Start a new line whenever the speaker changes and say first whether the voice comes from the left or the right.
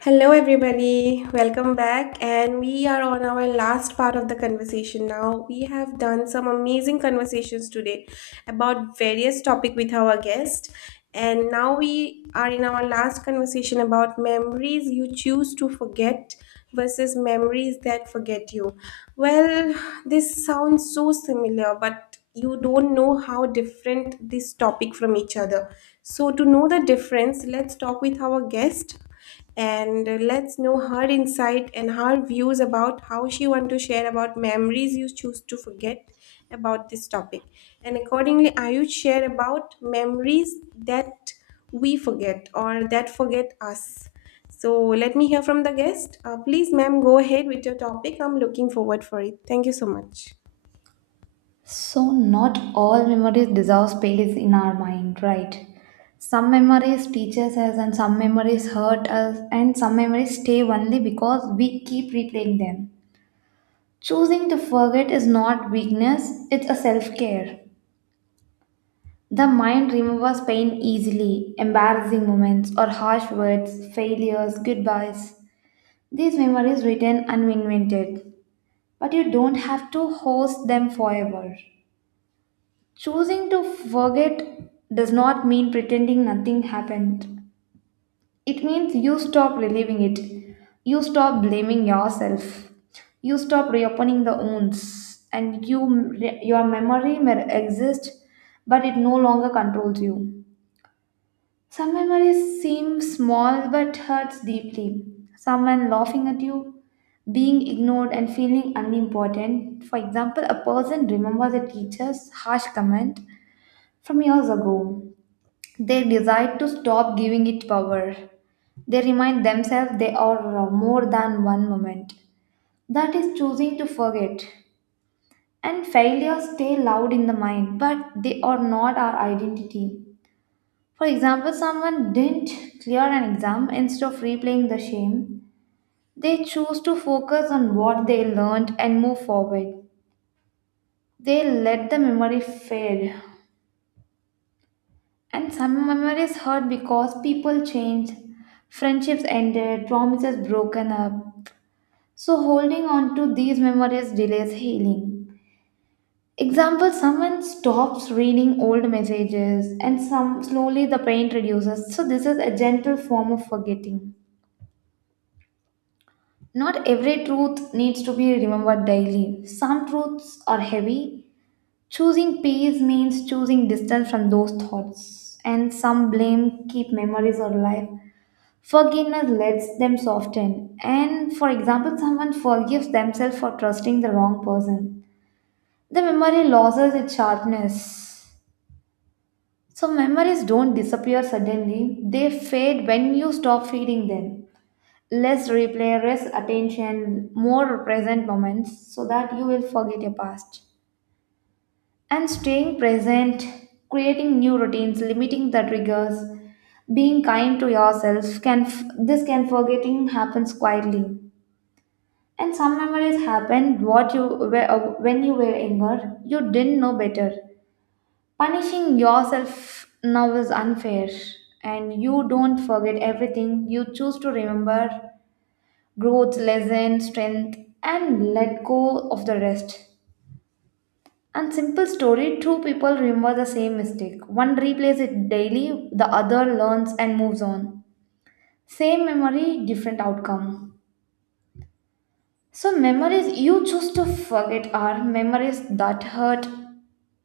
left: Hello, everybody. Welcome back. And we are on our last part of the conversation now. We have done some amazing conversations today about various topic with our guest. And now we are in our last conversation about memories you choose to forget versus memories that forget you. Well, this sounds so similar, but you don't know how different this topic from each other. So to know the difference, let's talk with our guest and let's know her insight and her views about how she want to share about memories you choose to forget about this topic and accordingly ayush share about memories that we forget or that forget us so let me hear from the guest, please ma'am, go ahead with your topic. I'm looking forward for it. Thank you so much.
right: So, not all memories deserve space in our mind, right? Some memories teaches us, and some memories hurt us, and some memories stay only because we keep replaying them. Choosing to forget is not weakness, it's a self care. The mind remembers pain easily, embarrassing moments or harsh words, failures, goodbyes. These memories return uninvented, but you don't have to host them forever. Choosing to forget does not mean pretending nothing happened. It means you stop reliving it. You stop blaming yourself. You stop reopening the wounds, and your memory may exist, but it no longer controls you. Some memories seem small but hurts deeply. Someone laughing at you, being ignored and feeling unimportant. For example, a person remembers a teacher's harsh comment from years ago, they decide to stop giving it power. They remind themselves they are more than one moment. That is choosing to forget. And failures stay loud in the mind, but they are not our identity. For example, someone didn't clear an exam instead of replaying the shame. They choose to focus on what they learned and move forward. They let the memory fade. And some memories hurt because people change, friendships ended, promises broken up. So holding on to these memories delays healing. Example, someone stops reading old messages and some slowly the pain reduces. So this is a gentle form of forgetting. Not every truth needs to be remembered daily. Some truths are heavy. Choosing peace means choosing distance from those thoughts. And some blame keep memories alive. Forgiveness lets them soften, and for example, someone forgives themselves for trusting the wrong person. The memory loses its sharpness. So, memories don't disappear suddenly, they fade when you stop feeding them. Less replay, less attention, more present moments so that you will forget your past. And staying present, creating new routines, limiting the triggers, being kind to yourself can f- this can forgetting happens quietly. And some memories happen. What you were when you were younger, you didn't know better. Punishing yourself now is unfair, and you don't forget everything. You choose to remember growth, lesson, strength, and let go of the rest. And simple story: two people remember the same mistake. One replays it daily, the other learns and moves on. Same memory, different outcome. So memories you choose to forget are memories that hurt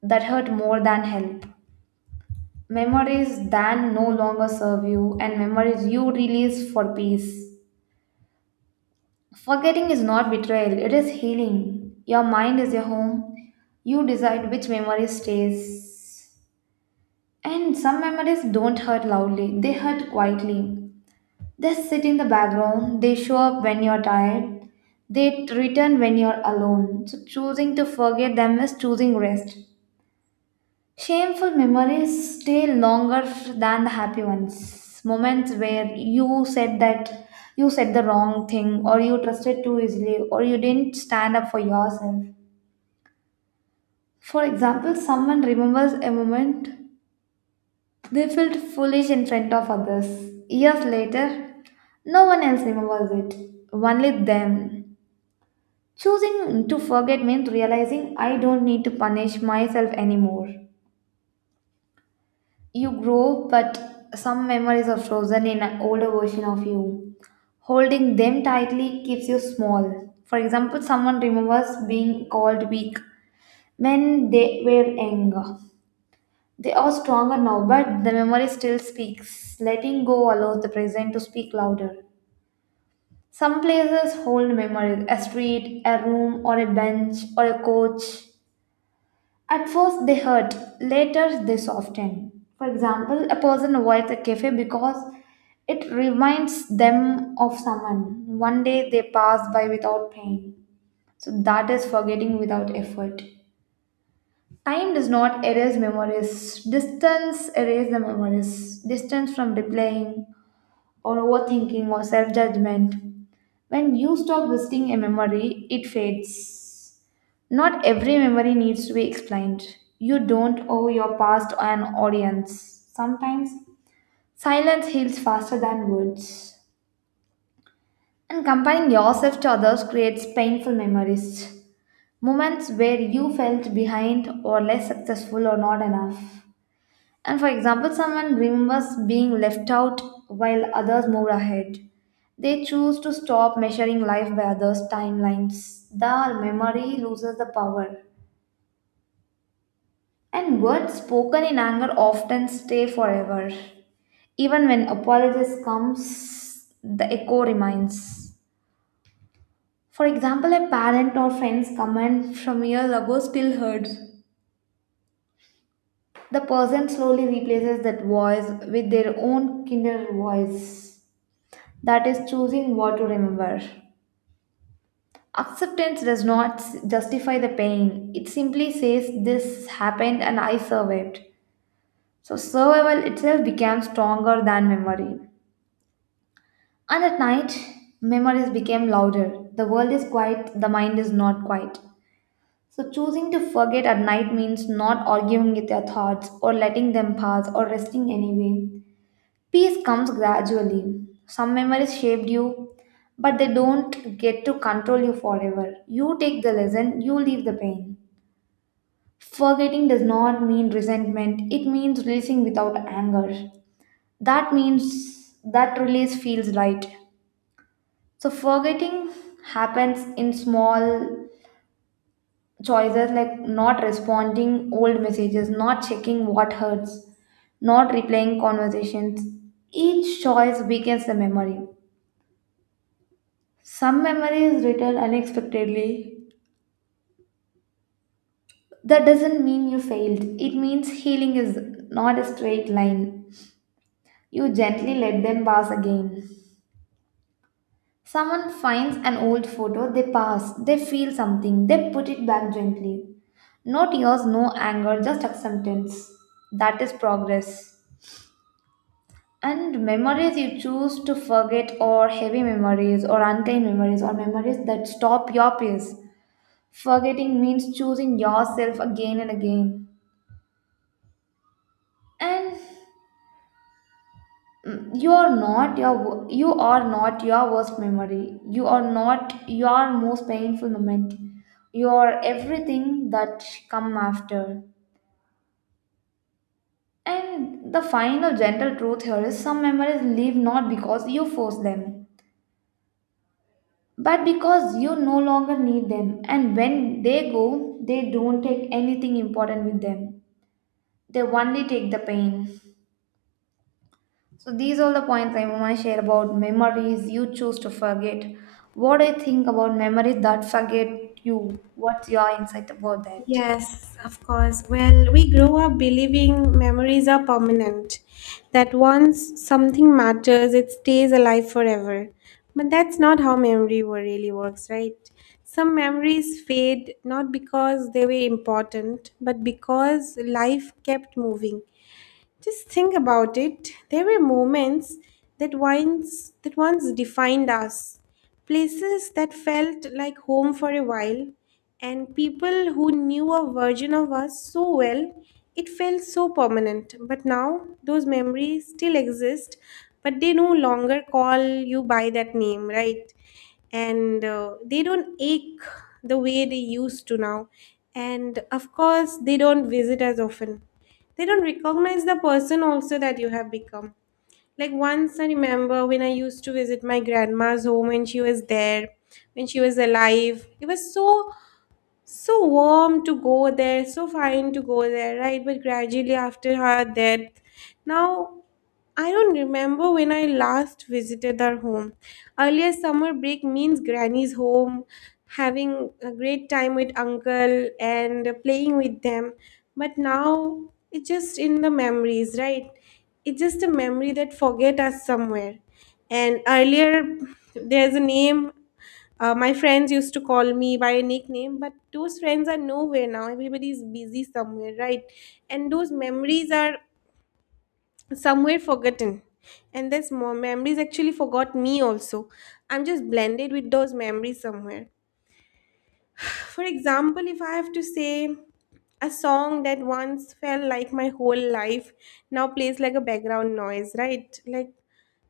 right: that hurt more than help. Memories that no longer serve you and memories you release for peace. Forgetting is not betrayal, it is healing. Your mind is your home. You decide which memory stays. And some memories don't hurt loudly, they hurt quietly. They sit in the background, they show up when you're tired, they return when you're alone. So choosing to forget them is choosing rest. Shameful memories stay longer than the happy ones. Moments where you said the wrong thing, or you trusted too easily, or you didn't stand up for yourself. For example, someone remembers a moment they felt foolish in front of others. Years later, no one else remembers it, only them. Choosing to forget means realizing I don't need to punish myself anymore. You grow, but some memories are frozen in an older version of you. Holding them tightly keeps you small. For example, someone remembers being called weak when they were younger. They are stronger now, but the memory still speaks. Letting go allows the present to speak louder. Some places hold memories, a street, a room, or a bench, or a coach. At first they hurt, later they soften. For example, a person avoids a cafe because it reminds them of someone. One day they pass by without pain. So that is forgetting without effort. Time does not erase memories. Distance erases the memories. Distance from replaying or overthinking or self judgment. When you stop visiting a memory, it fades. Not every memory needs to be explained. You don't owe your past an audience. Sometimes silence heals faster than words. And comparing yourself to others creates painful memories. Moments where you felt behind or less successful or not enough. And for example, someone remembers being left out while others move ahead. They choose to stop measuring life by others' timelines. The memory loses the power. And words spoken in anger often stay forever. Even when apologies comes, the echo remains. For example, a parent or friend's comment from years ago still heard. The person slowly replaces that voice with their own kinder voice. That is choosing what to remember. Acceptance does not justify the pain. It simply says this happened and I survived. So survival itself became stronger than memory. And at night, memories became louder. The world is quiet, the mind is not quiet. So choosing to forget at night means not arguing with your thoughts or letting them pass or resting anyway. Peace comes gradually. Some memories shaped you, but they don't get to control you forever. You take the lesson, you leave the pain. Forgetting does not mean resentment, it means releasing without anger. That means that release feels right. So, forgetting happens in small choices like not responding old messages, not checking what hurts, not replaying conversations. Each choice weakens the memory. Some memories return unexpectedly. That doesn't mean you failed. It means healing is not a straight line. You gently let them pass again. Someone finds an old photo, they pass, they feel something, they put it back gently. No tears, no anger, just acceptance. That is progress. And memories you choose to forget, or heavy memories, or unkind memories, or memories that stop your peace. Forgetting means choosing yourself again and again. And you are not your you are not your worst memory, you are not your most painful moment, you are everything that come after. And the final gentle truth here is, some memories leave not because you force them, but because you no longer need them, and when they go they don't take anything important with them, they only take the pain. So these are the points I want to share about memories you choose to forget. What do you think about memories that forget you? What's your insight about that?
left: Yes, of course. Well, we grow up believing memories are permanent, that once something matters, it stays alive forever. But that's not how memory really works, right? Some memories fade not because they were important, but because life kept moving. Just think about it. There were moments that once defined us. Places that felt like home for a while, and people who knew a version of us so well, it felt so permanent. But now those memories still exist, but they no longer call you by that name, right? And they don't ache the way they used to now, and of course they don't visit as often. They don't recognize the person also that you have become. Like once I remember when I used to visit my grandma's home when she was there, when she was alive, it was so so warm to go there, so fine to go there, right? But gradually after her death, now I don't remember when I last visited their home. Earlier summer break means granny's home, having a great time with uncle and playing with them. But now it's just in the memories, right? It's just a memory that forget us somewhere. And earlier there's a name, my friends used to call me by a nickname, but those friends are nowhere now. Everybody's busy somewhere, right? And those memories are somewhere forgotten, and there's more memories actually forgot me also. I'm just blended with those memories somewhere. For example, if I have to say a song that once felt like my whole life now plays like a background noise, right? Like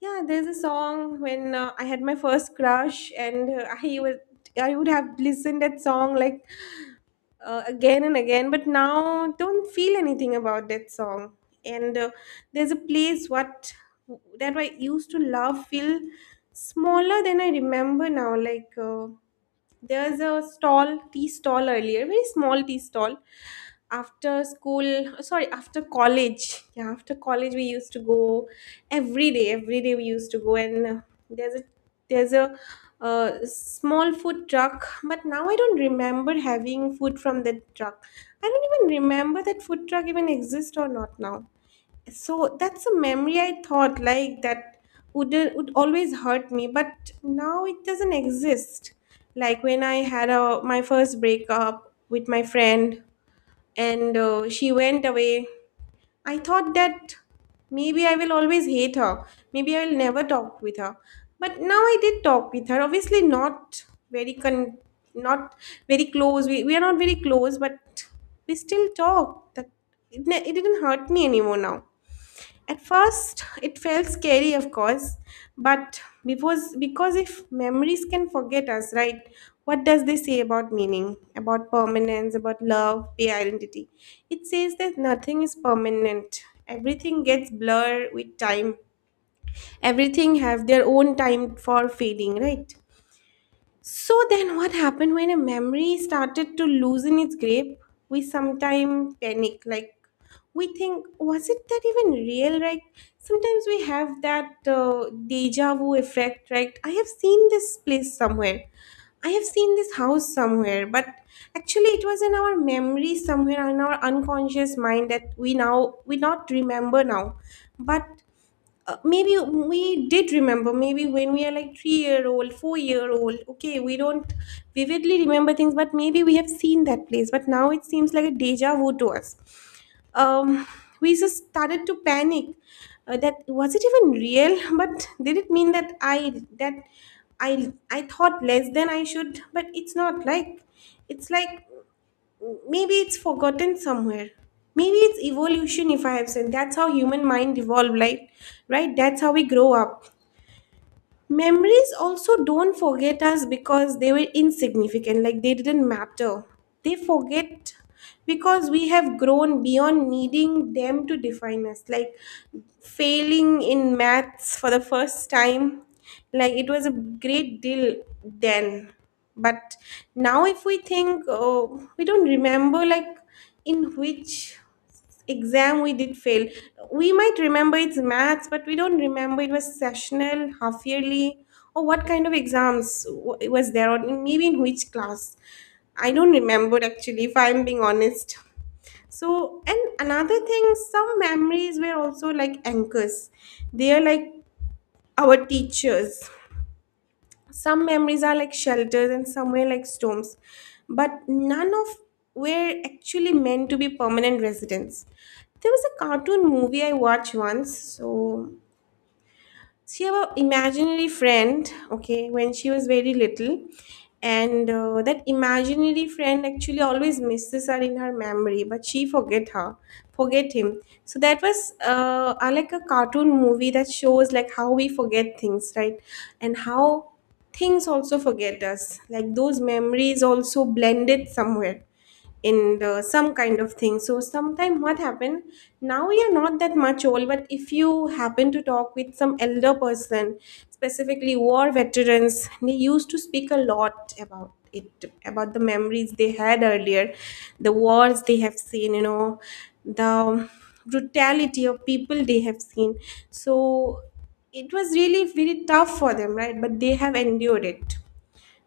left: yeah, there's a song when I had my first crush, and I would have listened that song like again and again, but now don't feel anything about that song. And there's a place what that I used to love feel smaller than I remember now. Like there's a stall, tea stall, earlier very small tea stall, after school, sorry, after college, yeah after college we used to go every day, every day we used to go, and there's a there's a small food truck, but now I don't remember having food from that truck. I don't even remember that food truck even exists or not now. So that's a memory I thought like that would always hurt me, but now it doesn't exist. Like when I had my first breakup with my friend, and she went away, I thought that maybe I will always hate her, maybe I will never talk with her, but now I did talk with her. Obviously not very con- not very close, we are not very close, but we still talk. That it didn't hurt me anymore now. At first, it felt scary, of course, but because if memories can forget us, right? What does they say about meaning, about permanence, about love, the identity? It says that nothing is permanent. Everything gets blurred with time. Everything have their own time for fading, right? So then, what happened when a memory started to loosen its grip? We sometimes panic, like we think, was it that even real, right? Sometimes we have that deja vu effect, right? I have seen this place somewhere. I have seen this house somewhere, but actually it was in our memory somewhere in our unconscious mind, that we now we not remember now. But maybe we did remember, maybe when we are like 3-year-old old, 4-year-old old, okay we don't vividly remember things, but maybe we have seen that place, but now it seems like a deja vu to us. um, we just started to panic, that was it even real? But did it mean that that I thought less than I should? But it's not like, it's like maybe it's forgotten somewhere, maybe it's evolution, if I have said. That's how human mind evolved, like right, that's how we grow up. Memories also don't forget us because they were insignificant, like they didn't matter. They forget because we have grown beyond needing them to define us, like failing in maths for the first time. Like it was a great deal then. But now, if we think, oh, we don't remember, like, in which exam we did fail. We might remember it's maths, but we don't remember it was sessional, half yearly, or what kind of exams it was there, or maybe in which class. I don't remember actually, if I'm being honest. So, and another thing, some memories were also like anchors, they are like our teachers. Some memories are like shelters, and some somewhere like storms, but none of were actually meant to be permanent residents. There was a cartoon movie I watched once. So she have a imaginary friend, okay, when she was very little, and that imaginary friend actually always misses her in her memory, but she forget her, forget him. So that was like a cartoon movie that shows like how we forget things, right, and how things also forget us. Like those memories also blended somewhere in the some kind of thing. So sometime what happened, now you're not that much old, but if you happen to talk with some elder person, specifically war veterans, they used to speak a lot about it, about the memories they had earlier, the wars they have seen, you know, the brutality of people they have seen. So it was really very tough for them, right, but they have endured it.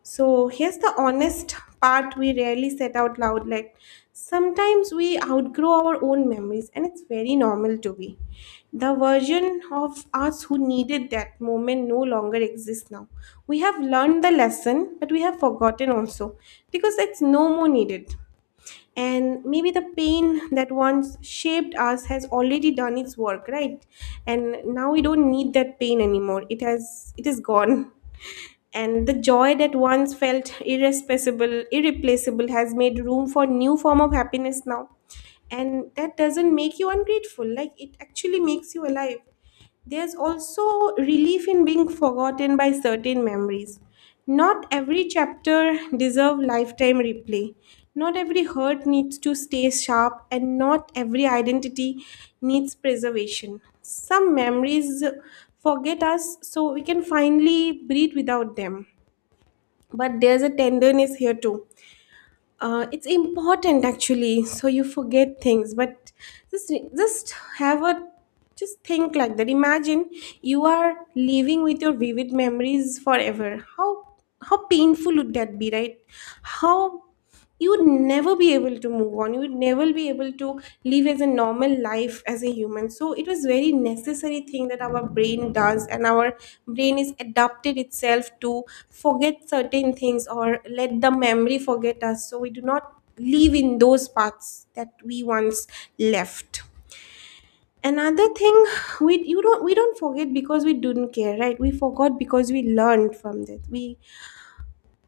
left: So here's the honest part we rarely set out loud. Like sometimes we outgrow our own memories, and it's very normal to be. The version of us who needed that moment no longer exists now. We have learned the lesson, but we have forgotten also because it's no more needed. And maybe the pain that once shaped us has already done its work, right? And now we don't need that pain anymore. It is gone, and the joy that once felt irreplaceable has made room for new form of happiness now. And that doesn't make you ungrateful, like it actually makes you alive. There's also relief in being forgotten by certain memories. Not every chapter deserves lifetime replay. Not every hurt needs to stay sharp, and not every identity needs preservation. Some memories forget us, so we can finally breathe without them. But there's a tenderness here too. It's important actually. So you forget things, but just just have a just think like that. Imagine you are living with your vivid memories forever. How painful would that be, right? How you would never be able to move on, you would never be able to live as a normal life as a human. So it was very necessary thing that our brain does, and our brain is adapted itself to forget certain things, or let the memory forget us, so we do not live in those paths that we once left. Another thing, we don't forget because we didn't care, right? We forgot because we learned from that. we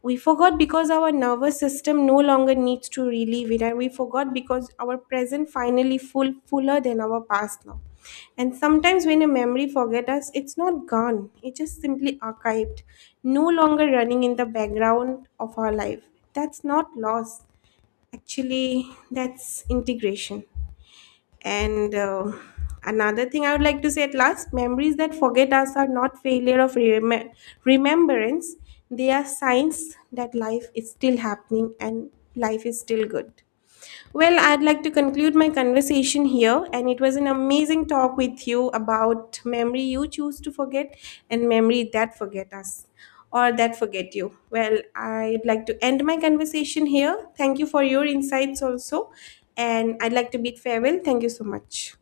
left: we forgot because our nervous system no longer needs to relive it, and we forgot because our present finally fuller than our past now. And sometimes when a memory forget us, it's not gone, it's just simply archived, no longer running in the background of our life. That's not loss, actually that's integration. And another thing I would like to say at last, memories that forget us are not failure of remembrance, they are signs that life is still happening, and life is still good. Well, I'd like to conclude my conversation here, and it was an amazing talk with you about memory you choose to forget and memory that forget us or that forget you. Well, I'd like to end my conversation here. Thank you for your insights also, and I'd like to bid farewell. Thank you so much.